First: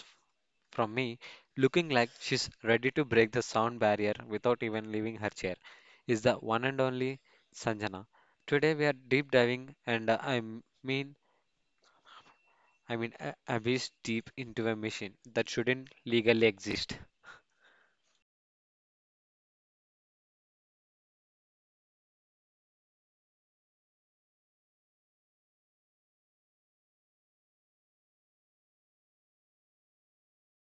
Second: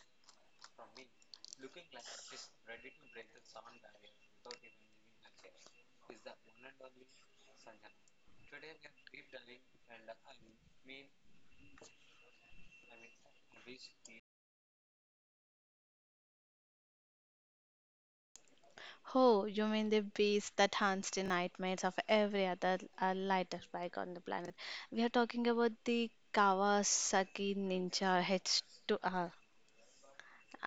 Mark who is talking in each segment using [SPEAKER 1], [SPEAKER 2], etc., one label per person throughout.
[SPEAKER 1] f- from me, looking like she's ready to break the sound barrier without even leaving her chair, is the one and only Sanjana. Today we are deep diving, and I m- mean, I mean, abyss deep into a machine that shouldn't legally exist.
[SPEAKER 2] Oh, you mean the beast that haunts the nightmares of every other light up bike on the planet? We are talking about the Kawasaki Ninja H2R.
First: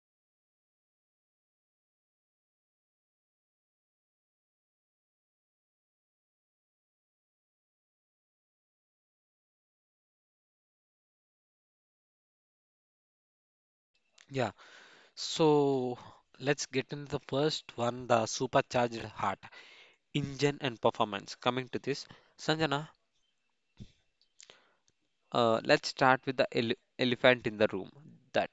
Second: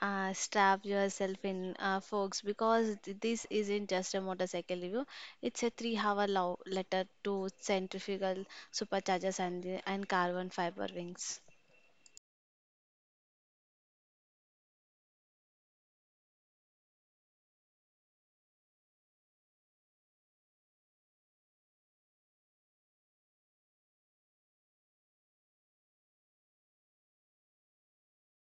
[SPEAKER 2] Strap yourself in, folks, because this isn't just a motorcycle review. It's a three-hour love letter to centrifugal superchargers and carbon fiber wings.
[SPEAKER 1] Yeah, so let's get into the first one, the supercharged heart, engine and performance. Coming to this, Sanjana, let's start with the elephant in the room. That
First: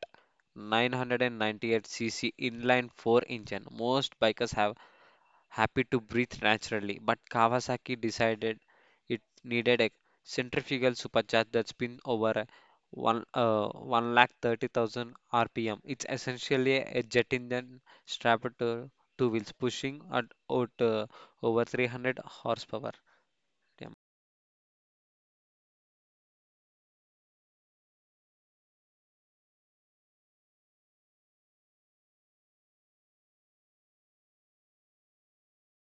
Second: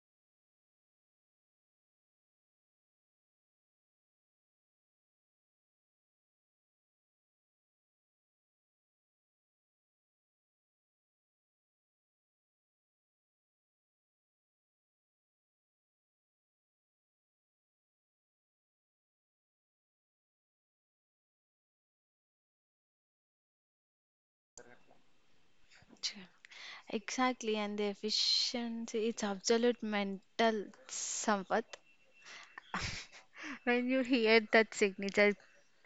[SPEAKER 1] 998 cc inline 4 engine. Most bikers have happy to breathe naturally, but Kawasaki decided it needed a centrifugal supercharge that spin over a one uh, 1,30,000 RPM. It's essentially a jet engine strapped to two wheels, pushing at out, over 300 horsepower. Yeah.
[SPEAKER 2] Chh. Exactly, and the efficiency, it's absolute mental, Sampath. When you hear that signature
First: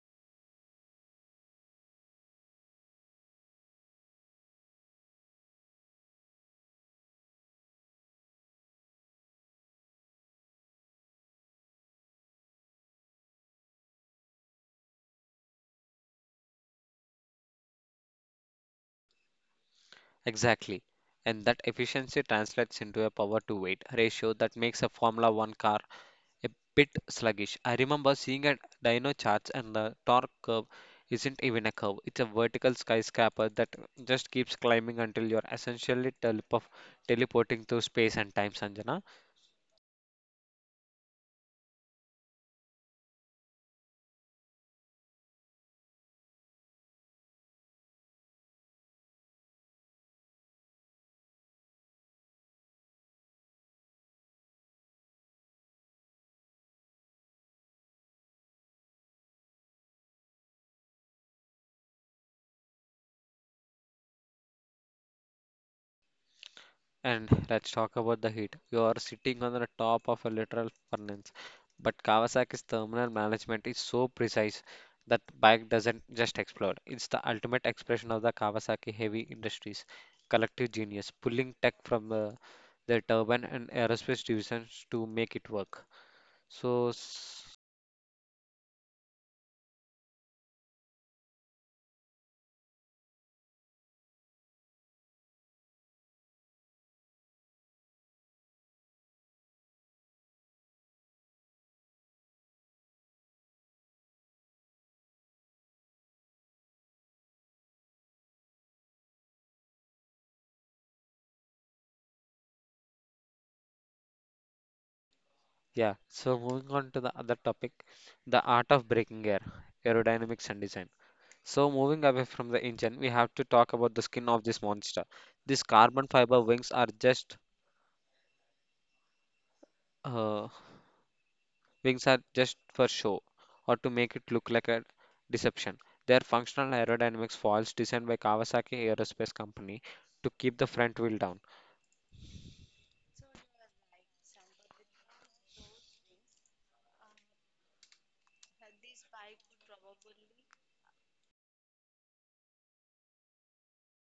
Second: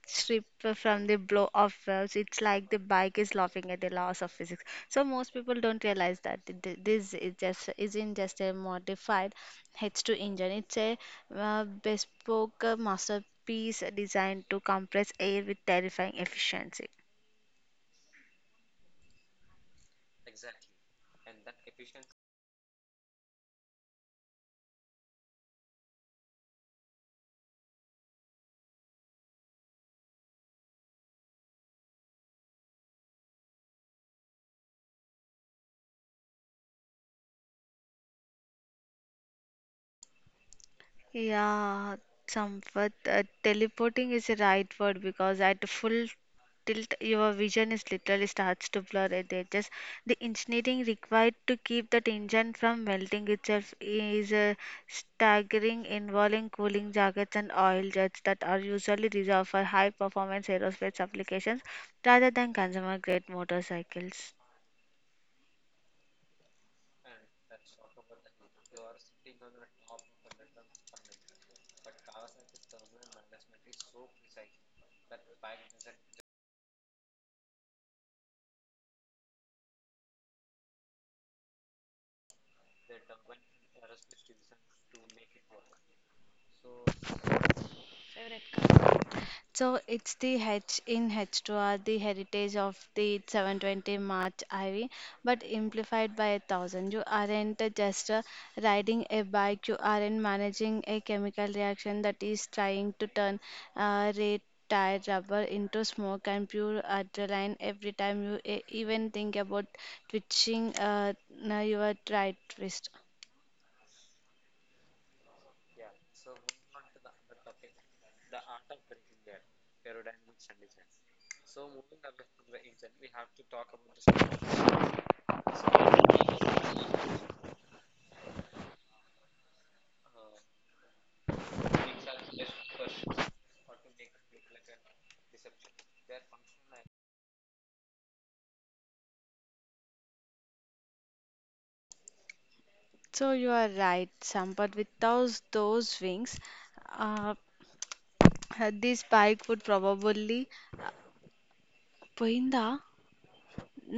[SPEAKER 2] strip from the blow off valves, it's like the bike is laughing at the laws of physics. So most people don't realize that th- th- this is just isn't just a modified H2 engine. It's a bespoke masterpiece designed to compress air with terrifying efficiency.
[SPEAKER 1] Exactly. And that efficiency translates into a power to weight ratio that makes a Formula One car a bit sluggish. I remember seeing a dyno charts and the torque curve isn't even a curve. It's a vertical skyscraper that just keeps climbing until you're essentially teleporting through space and time, Sanjana.
[SPEAKER 2] Yeah, Sampath, teleporting is the right word because at full tilt, your vision is literally starts to blur at the edges. The engineering required to keep that engine from melting itself is staggering, involving cooling jackets and oil jets that are usually reserved for high performance aerospace applications rather than consumer grade motorcycles.
[SPEAKER 1] And let's talk about the heat. You are sitting on the top of a literal furnace, but Kawasaki's thermal management is so precise that bike doesn't just explode. It's the ultimate expression of the Kawasaki Heavy Industries collective genius, pulling tech from their turbine and aerospace divisions to make it work. So, s-
[SPEAKER 2] So it's the H in H2R, the heritage of the 720 March IV, but amplified by a thousand. You aren't just riding a bike, you aren't managing a chemical reaction that is trying to turn red tire rubber into smoke and pure adrenaline every time you even think about twitching now your right wrist.
[SPEAKER 1] yeah, so moving on to the other topic, the art of breaking air, aerodynamics and design. So, moving away from the engine, we have to talk about the skin of this monster. These carbon fiber wings are just uh, Wings are just for show or to make it look like a deception. They are functional aerodynamics foils designed by Kawasaki Aerospace Company to keep the front wheel down.
[SPEAKER 2] So you are right, Sam, but without those wings, uh, this bike would probably Poinda?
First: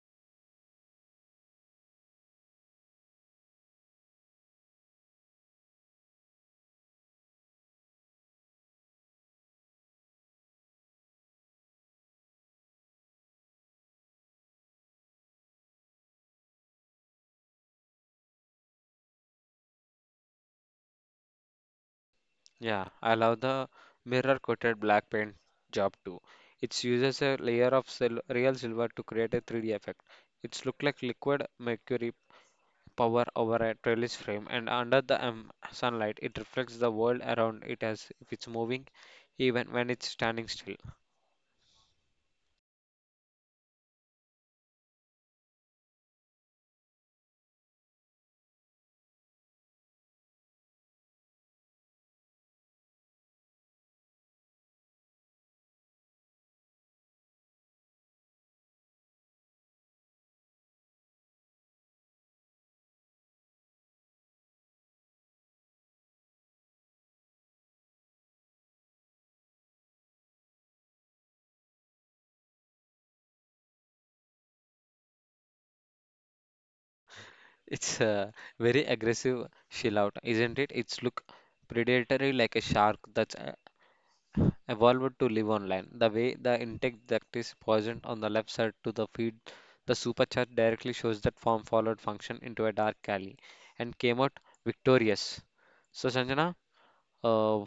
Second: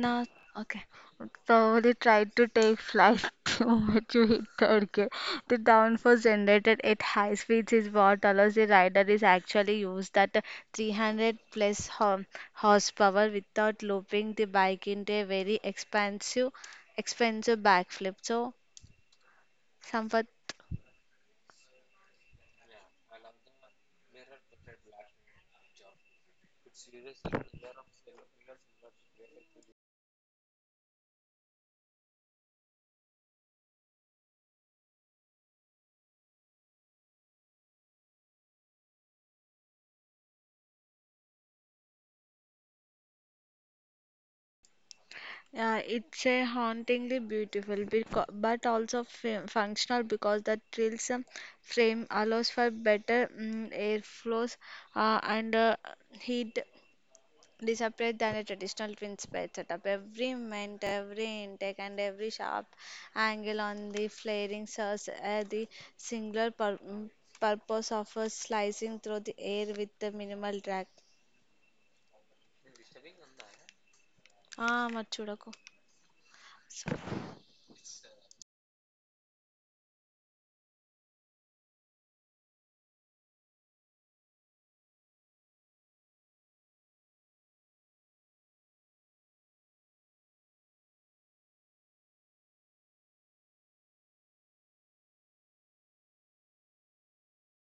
[SPEAKER 2] Na, okay. Would probably try to take flight too to hit target. The downforce generated at high speeds is what allows the rider is actually use that 300 plus horsepower without looping the bike into a very expansive, expensive backflip. So, somewhat.
[SPEAKER 1] Yeah, I love the mirror coated black paint job too. It uses a layer of sil real silver to create a 3D effect. It's look like liquid mercury power over a trellis frame, and under the sunlight, it reflects the world around it as if it's moving, even when it's standing still.
[SPEAKER 2] Yeah, it's a hauntingly beautiful, but also functional because the trills frame allows for better airflows and heat dissipate than a traditional twin spade setup. Every vent, every intake, and every sharp angle on the flaring serves the singular purpose of slicing through the air with the minimal drag. Ah, మర్చిపోకు.
[SPEAKER 1] It's a very aggressive shell out, isn't it? It's look predatory like a shark that's evolved to live on land. The way the intake duct is poisoned on the left side to the feed, the supercharge directly shows that form followed function into a dark alley and came out victorious. So, Sanjana, uh,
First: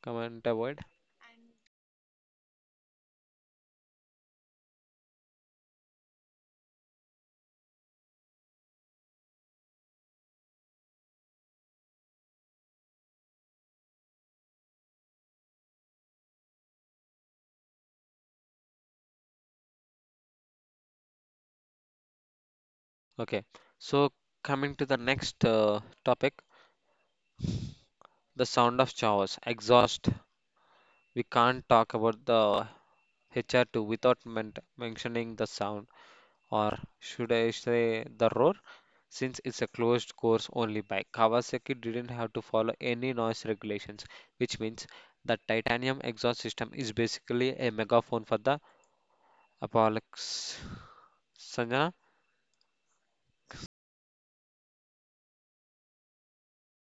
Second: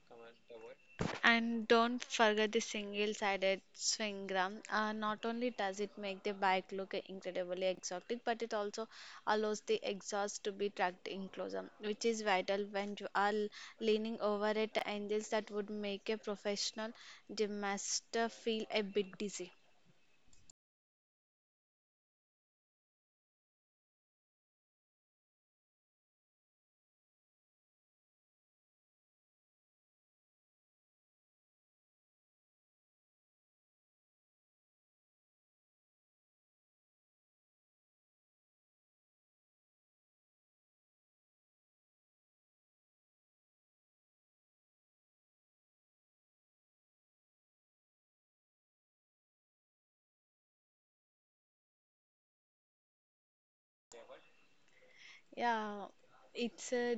[SPEAKER 1] comment avoid.
[SPEAKER 2] And don't forget the single-sided swing arm. Not only does it make the bike look incredibly exotic, but it also allows the exhaust to be tucked in closer, which is vital when you are leaning over at angles that would make a professional gymnast feel a bit dizzy.
[SPEAKER 1] Okay, so coming to the next topic, the sound of chaos, exhaust. We can't talk about the HR2 without mentioning the sound, or should I say the roar, since it's a closed course only bike. Kawasaki didn't have to follow any noise regulations, which means the titanium exhaust system is basically a megaphone for the Apollo.
[SPEAKER 2] Yeah, it's a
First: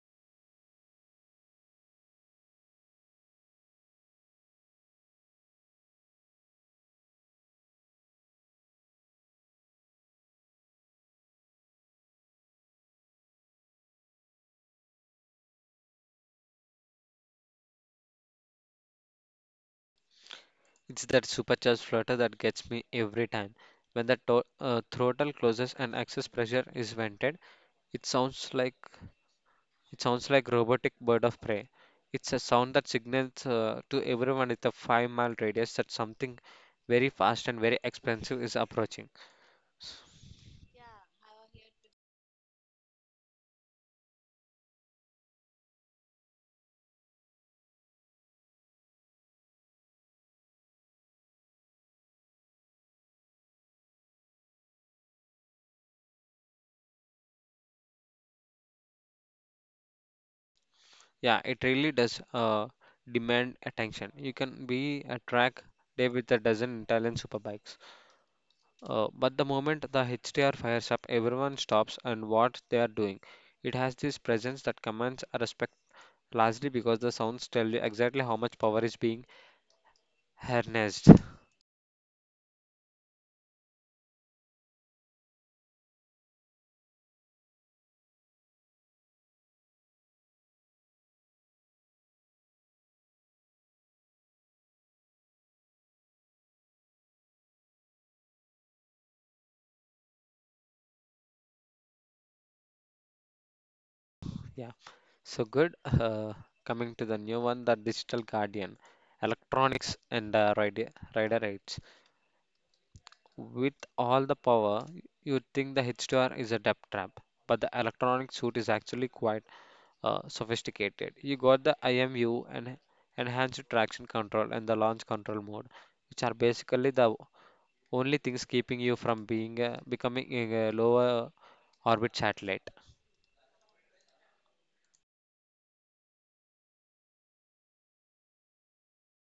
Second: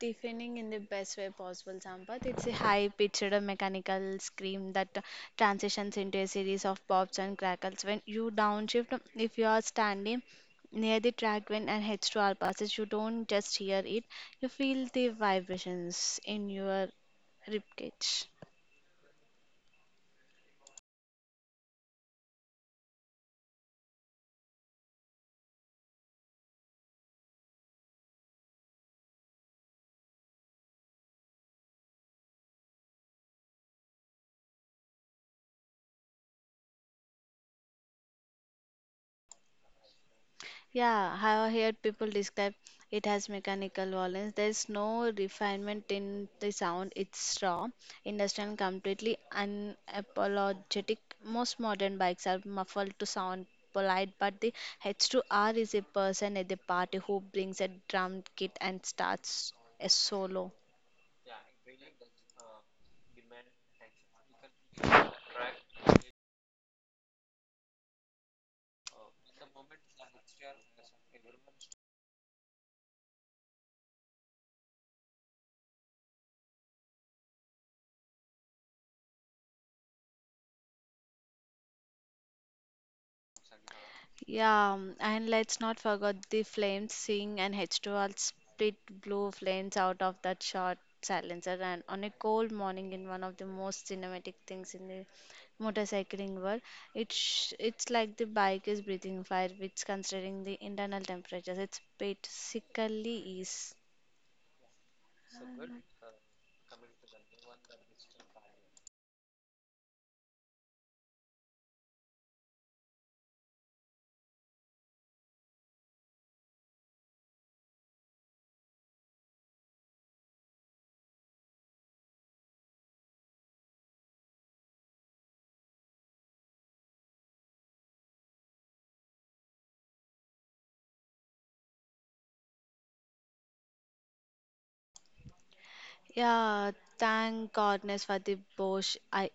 [SPEAKER 2] deafening in the best way possible, Sampath. It's a high-pitched mechanical scream that transitions into a series of pops and crackles. When you downshift, if you are standing near the track when an H2R passes, you don't just hear it, you feel the vibrations in your ribcage.
[SPEAKER 1] It's that supercharged flutter that gets me every time. When the throttle closes and excess pressure is vented, it sounds like it sounds like robotic bird of prey. It's a sound that signals to everyone with a 5 mile radius that something very fast and very expensive is approaching.
[SPEAKER 2] Yeah, I have heard people describe it as mechanical violence. There's no refinement in the sound. It's raw, industrial, and completely unapologetic. Most modern bikes are muffled to sound polite, but the H2R is a person at the party who brings a drum kit and starts a solo.
[SPEAKER 1] Yeah, it really does demand attention. You can be a track day with a dozen Italian superbikes. But the moment the HTR fires up, everyone stops and what they are doing. It has this presence that commands a respect, largely because the sounds tell you exactly how much power is being harnessed.
[SPEAKER 2] Yeah, and let's not forget the flames sing and h 20 spit blue flames out of that short silencer. And on a cold morning, in one of the most cinematic things in the motorcycling world, it's like the bike is breathing fire, which considering the internal temperatures, it's bit sickly is.
[SPEAKER 1] Yeah, so good. Coming to the new one, the Digital Guardian, electronics and rider rates. With all the power, you'd think the HTR is a depth trap, but the electronic suit is actually quite sophisticated. You got the IMU and enhanced traction control and the launch control mode, which are basically the only things keeping you from being becoming a lower orbit satellite.
[SPEAKER 2] Yeah, thank goodness for the Bosch I-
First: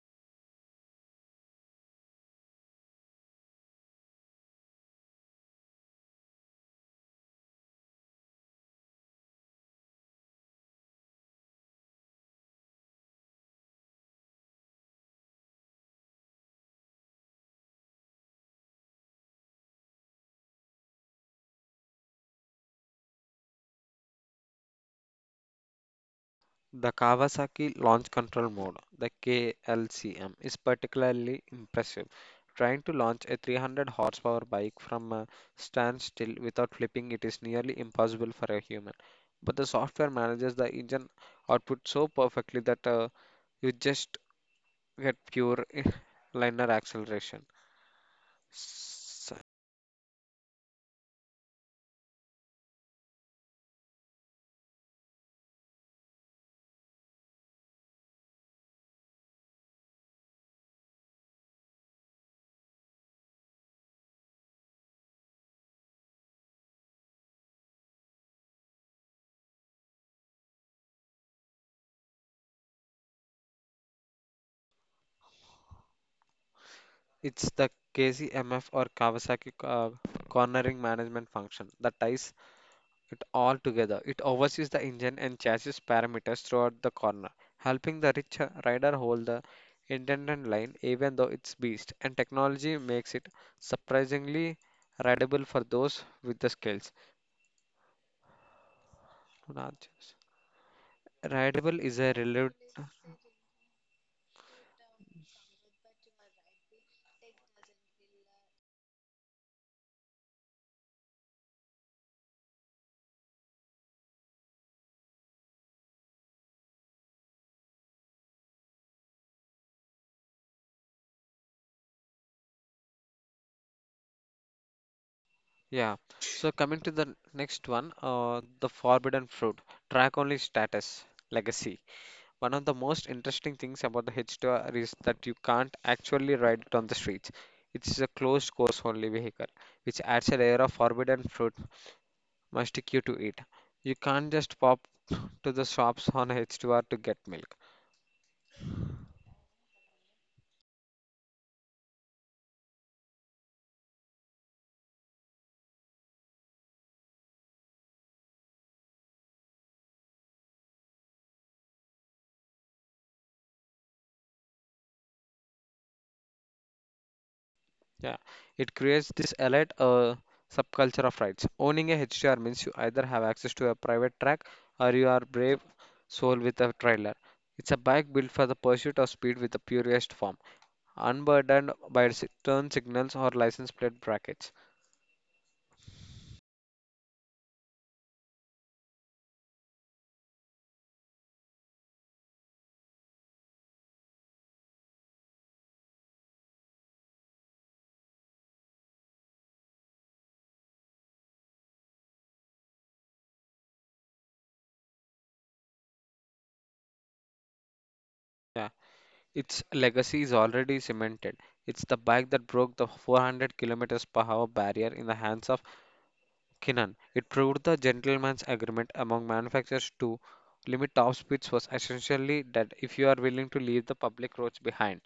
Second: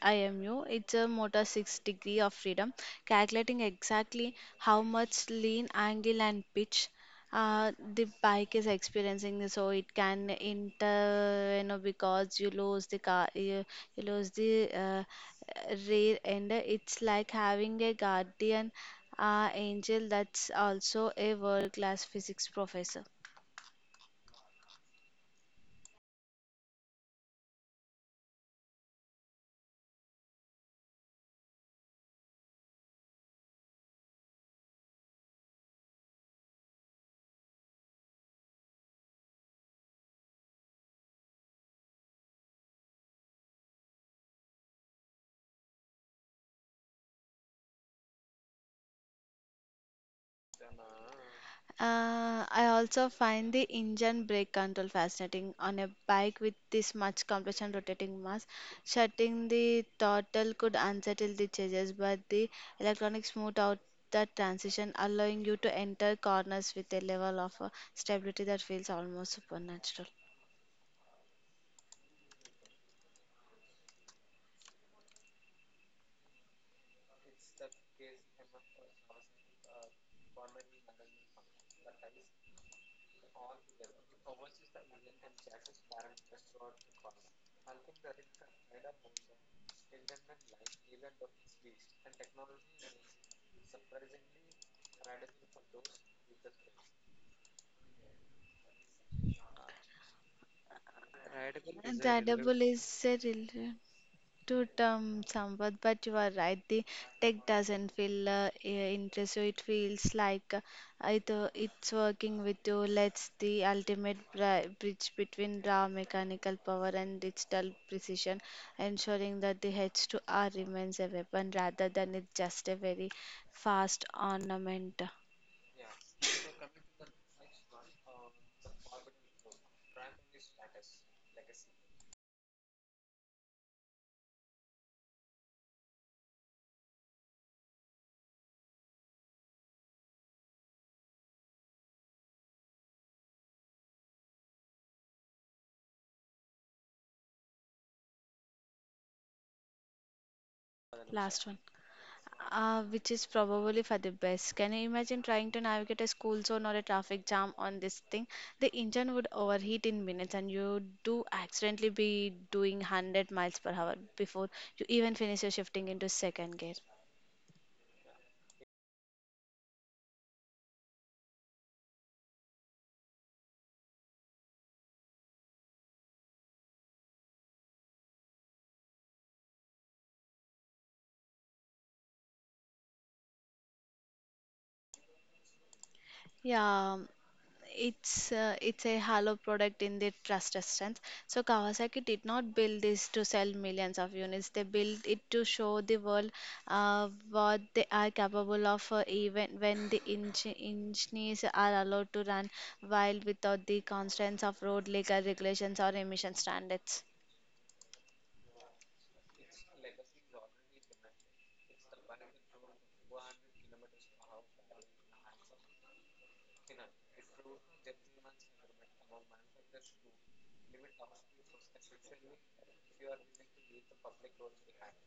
[SPEAKER 2] IMU. It's a motor 6 degree of freedom, calculating exactly how much lean angle and pitch the bike is experiencing so it can inter you know because you lose the car you lose the rear end. It's like having a guardian angel that's also a world class physics professor.
[SPEAKER 1] The Kawasaki Launch Control Mode, the KLCM, is particularly impressive. Trying to launch a 300 horsepower bike from a standstill without flipping it is nearly impossible for a human. But the software manages the engine output so perfectly that you just get pure linear acceleration. S-
[SPEAKER 2] I also find the engine brake control fascinating on a bike with this much compression rotating mass. Shutting the throttle could unsettle the changes, but the electronics smooth out the transition, allowing you to enter corners with a level of stability that feels almost supernatural.
[SPEAKER 1] It's the KCMF or Kawasaki cornering management function that ties it all together. It oversees the engine and chassis parameters throughout the corner, helping the rich rider hold the intended line even though it's beast. And technology makes it surprisingly rideable for those with the skills. Not just- Rideable is a
[SPEAKER 2] The
[SPEAKER 1] relative.
[SPEAKER 2] double is a real. To term somewhat, but you are right. The tech doesn't feel interest you. It feels like it's working with you. Let's the ultimate bridge between raw mechanical power and digital precision, ensuring that the H2R remains a weapon rather than it's just a very fast ornament.
[SPEAKER 1] Yeah. So coming to the next one, the forbidden fruit, track only status, legacy. One of the most interesting things about the H2R is that you can't actually ride it on the streets. It's a closed course only vehicle, which adds a layer of forbidden fruit mustic you to eat. You can't just pop to the shops on H2R to get milk.
[SPEAKER 2] Last one. Which is probably for the best. Can you imagine trying to navigate a school zone or a traffic jam on this thing? The engine would overheat in minutes, and you do accidentally be doing 100 miles per hour before you even finish your shifting into second gear.
[SPEAKER 1] Yeah, it creates this elite subculture of rides. Owning a H2R means you either have access to a private track or you are brave soul with a trailer. It's a bike built for the pursuit of speed with the purest form, unburdened by turn signals or license plate brackets.
[SPEAKER 2] Yeah, it's it's a hollow product in the trust sense. So Kawasaki did not build this to sell millions of units. They built it to show the world what they are capable of, even when the engineers are allowed to run wild without the constraints of road legal regulations or emission standards.
[SPEAKER 1] Yeah, its legacy is already cemented. It's the bike that broke the 400 kilometers per hour barrier in the hands of Kinnan. It proved the gentleman's agreement among manufacturers to limit top speeds was essentially that if you are willing to leave the public roads behind.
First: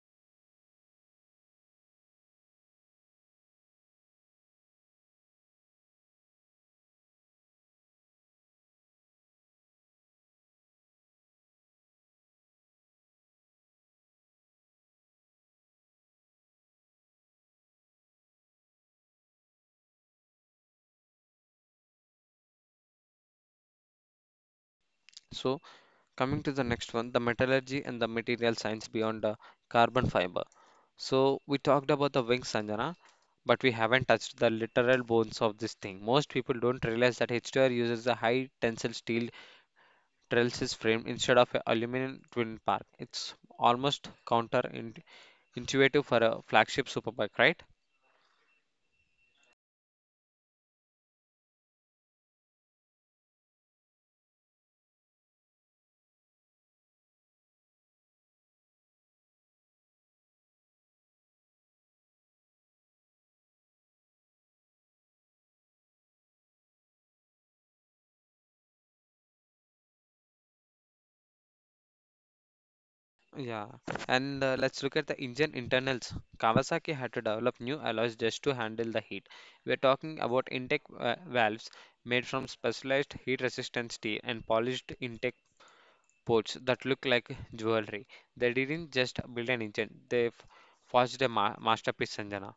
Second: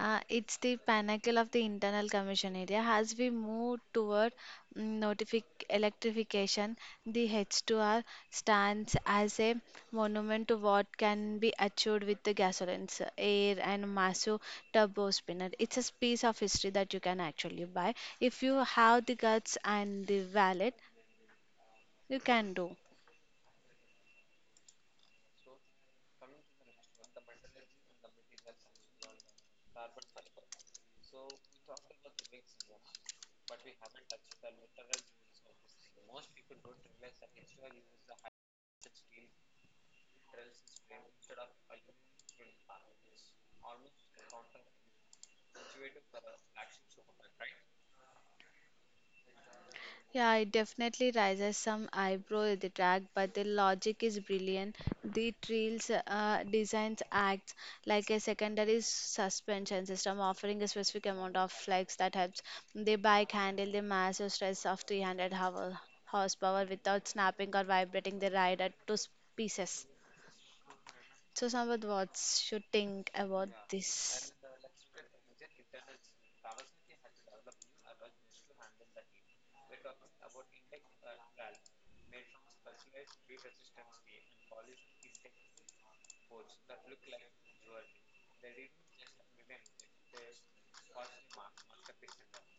[SPEAKER 2] It's the pinnacle of the internal combustion area. As we move toward electrification, the H2R stands as a monument to what can be achieved with the gasolines, air, and massive turbo spinner. It's a piece of history that you can actually buy. If you have the guts and the wallet, you can do.
[SPEAKER 1] So coming to the next one, the metallurgy and the material science beyond the carbon fiber. So we talked about the wings, Sanjana, but we haven't touched the literal bones of this thing. Most people don't realize that H2R uses a high tensile steel trellis frame instead of an aluminum twin part. It's almost counterintuitive for a flagship superbike, right?
[SPEAKER 2] Yeah, it definitely raises some eyebrow at the track, but the logic is brilliant. The trails designs acts like a secondary suspension system, offering a specific amount of flex that helps the bike handle the massive stress of horsepower without snapping or vibrating the rider to pieces. So, Sampath, what should think about
[SPEAKER 1] Yeah,
[SPEAKER 2] this?
[SPEAKER 1] and let's look at the engine internals. Kawasaki had to develop new alloys just to handle the heat. We're talking about intake valves made from specialized heat-resistant steel and polished intake ports that look like jewelry. They didn't just build an engine; they forged a ma masterpiece, Sanjana.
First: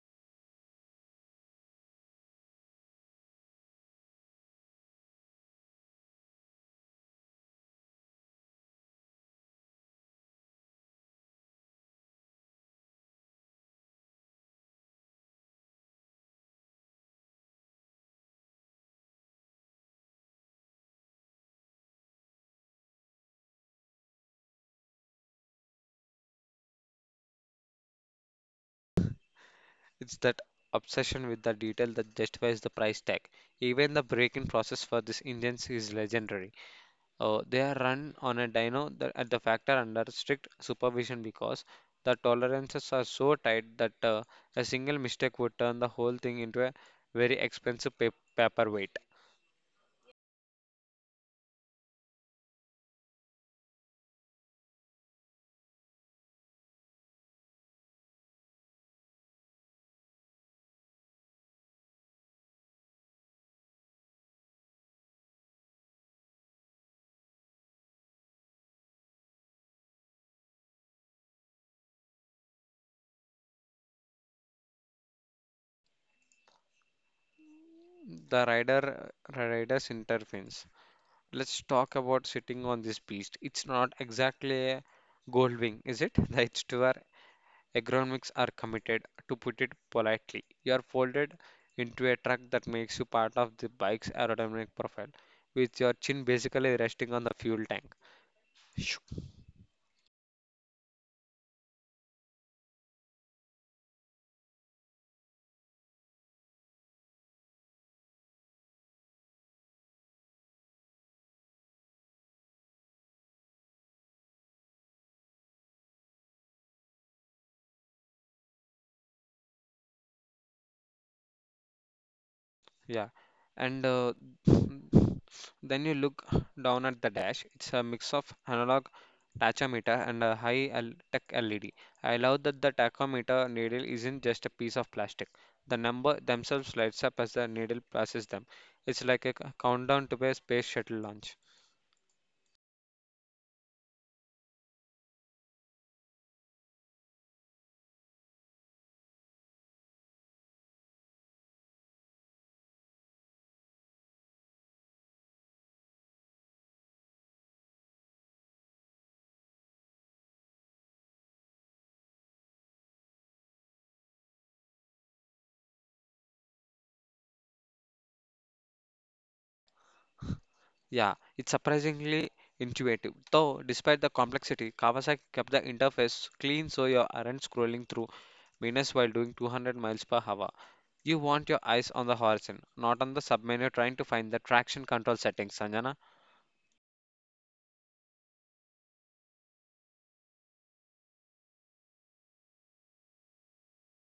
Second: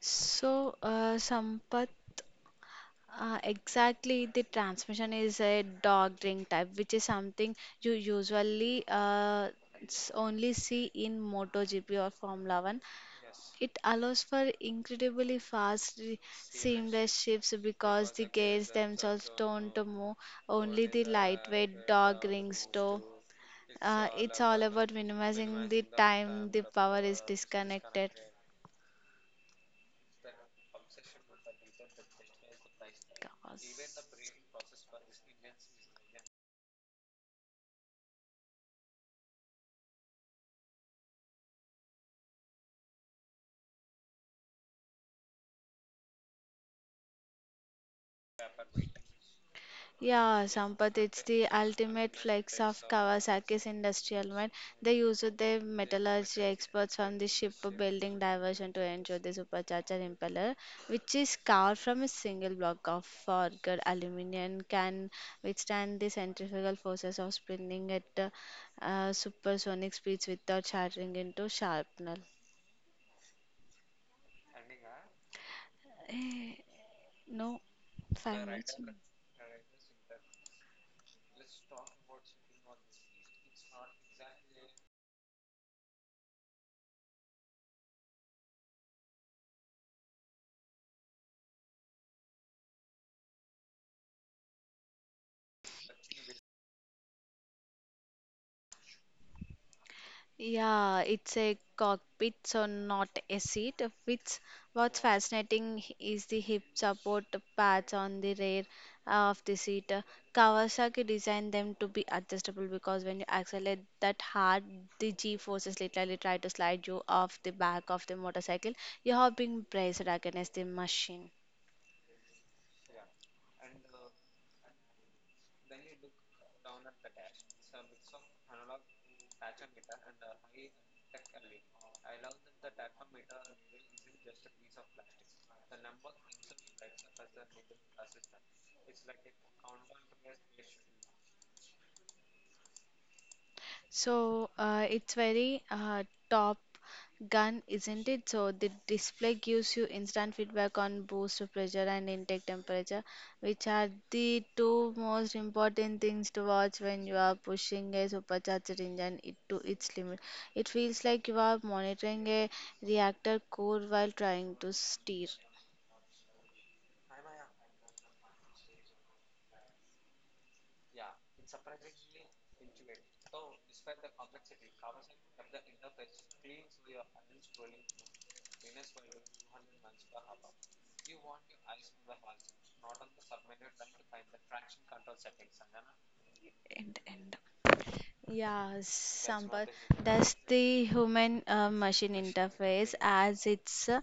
[SPEAKER 2] So, Sampath, exactly the transmission is a dog drink type, which is something you usually only see in MotoGP or Formula One. It allows for incredibly fast, seamless shifts because the gears themselves don't move, only the lightweight dog rings do. It's all about minimizing the time the power is disconnected.
[SPEAKER 1] It's that obsession with the detail that justifies the price tag.
[SPEAKER 2] Kawas-
[SPEAKER 1] Even the braking process for these engines is legendary. They are run on a dyno at the factor under strict supervision because the tolerances are so tight that a single mistake would turn the whole thing into a very expensive pa paperweight.
[SPEAKER 2] Yeah, Sampath, it's the ultimate flex of Kawasaki's industrial mind. They use their metallurgy experts from the shipbuilding diversion to ensure the supercharger impeller, which is carved from a single block of forged aluminum, can withstand the centrifugal forces of spinning at supersonic speeds without shattering into shrapnel. No,
[SPEAKER 1] The
[SPEAKER 2] 5 minutes.
[SPEAKER 1] rider's intervenes. Let's talk about sitting on this beast. It's not exactly a gold wing, is it? The H2R Agronomics are committed, to put it politely. You are folded into a truck that makes you part of the bike's aerodynamic profile, with your chin basically resting on the fuel tank. Shoo.
[SPEAKER 2] Yeah, it's a cockpit, so not a seat. Which what's fascinating is the hip support pads on the rear of the seat. Kawasaki designed them to be adjustable because when you accelerate that hard, the G forces literally try to slide you off the back of the motorcycle. You have been braced against the machine.
[SPEAKER 1] Yeah, and then you look down at the dash. It's a mix of analog tachometer and a tech LED. I love that the tachometer needle isn't just a piece of plastic. The number themselves lights up as the needle passes them. It's like a countdown to a space shuttle launch.
[SPEAKER 2] So it's very top gun, isn't it? So the display gives you instant feedback on boost pressure and intake temperature, which are the two most important things to watch when you are pushing a supercharged engine it to its limit. It feels like you are monitoring a reactor core while trying to steer.
[SPEAKER 1] Yeah, it's surprisingly intuitive. Though, despite the complexity, Kawasaki kept the interface clean so you aren't scrolling through menus while doing 200 miles per hour. You want your eyes on the horizon, not on the submenu trying to find the traction control settings, Sanjana.
[SPEAKER 2] End, end. Yeah, Sampath, that's the human machine interface as its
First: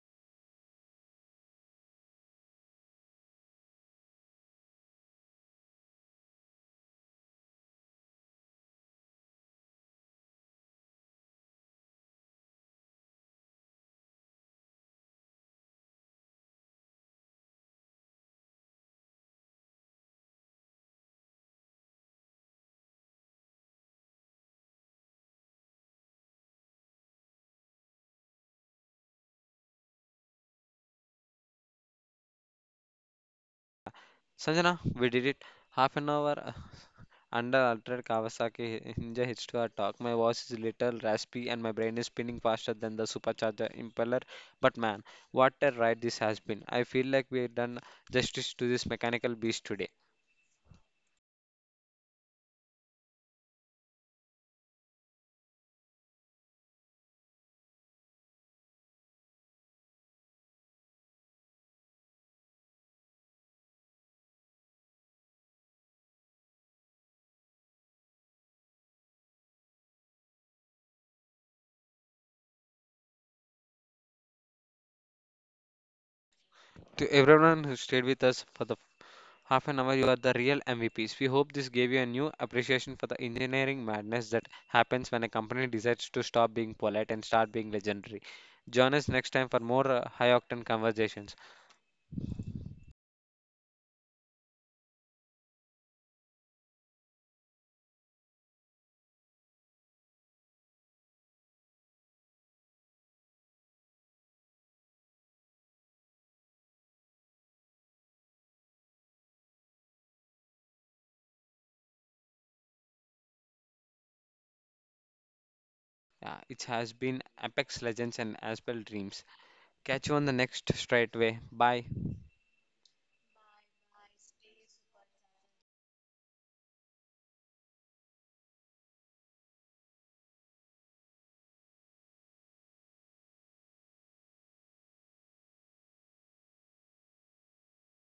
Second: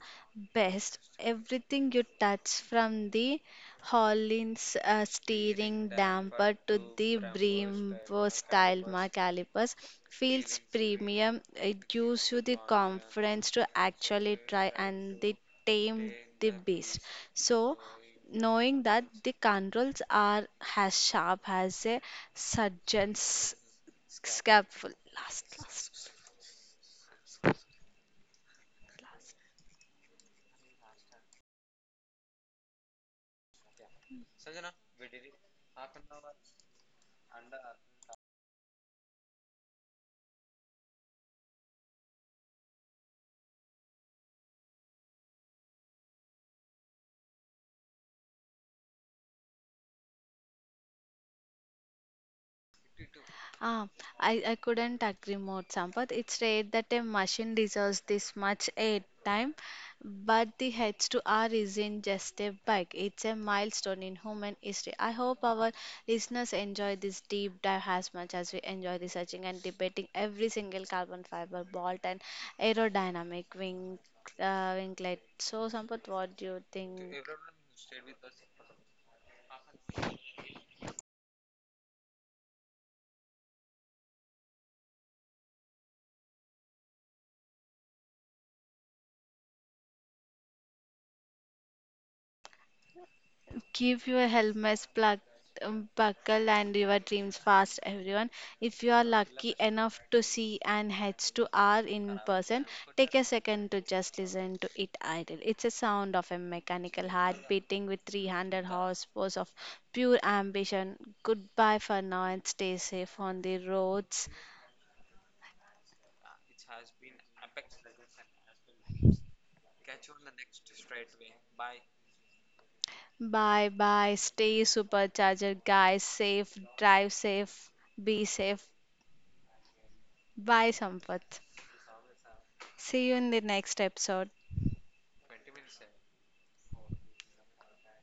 [SPEAKER 2] best. Everything you touch, from the hollins steering damper to the Brembo style mark calipers, feels premium. It gives you the confidence to actually try and the tame the beast. So, knowing that the controls are as sharp as a surgeon's Scapful, last, last.
[SPEAKER 1] Sanjana, we did it. Half an hour, under altered Kawasaki Ninja H2R talk, my voice is little raspy and my brain is spinning faster than the supercharger impeller. But man, what a ride this has been. I feel like we've done justice to this mechanical beast today.
[SPEAKER 2] Ah, I couldn't agree more, Sampath. It's rare that a machine deserves this much airtime, but the H2R isn't just a bug, it's a milestone in human history. I hope our listeners enjoy this deep dive as much as we enjoy researching and debating every single carbon fiber, bolt, and aerodynamic wing, winglet. So, Sampath, what do you
[SPEAKER 1] To
[SPEAKER 2] think?
[SPEAKER 1] everyone who stayed with us for the half an hour, you are the real MVPs. We hope this gave you a new appreciation for the engineering madness that happens when a company decides to stop being polite and start being legendary. Join us next time for more high octane conversations.
[SPEAKER 2] Keep your helmets plugged, buckle and your dreams fast, everyone. If you are lucky enough to see an H2R in person, take a second to just listen to it idle. It's a sound of a mechanical heart beating with 300 horsepower of pure ambition. Goodbye for now and stay safe on the roads.
[SPEAKER 1] Yeah, it has been Apex Legends and Asbel Dreams. Catch you on the next straightway. Bye.
[SPEAKER 2] Bye bye. Stay supercharger, guys. Safe, drive safe, be safe. Bye, Sampath. See you in the next episode.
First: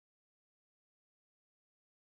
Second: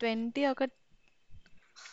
[SPEAKER 2] Twenty ఒక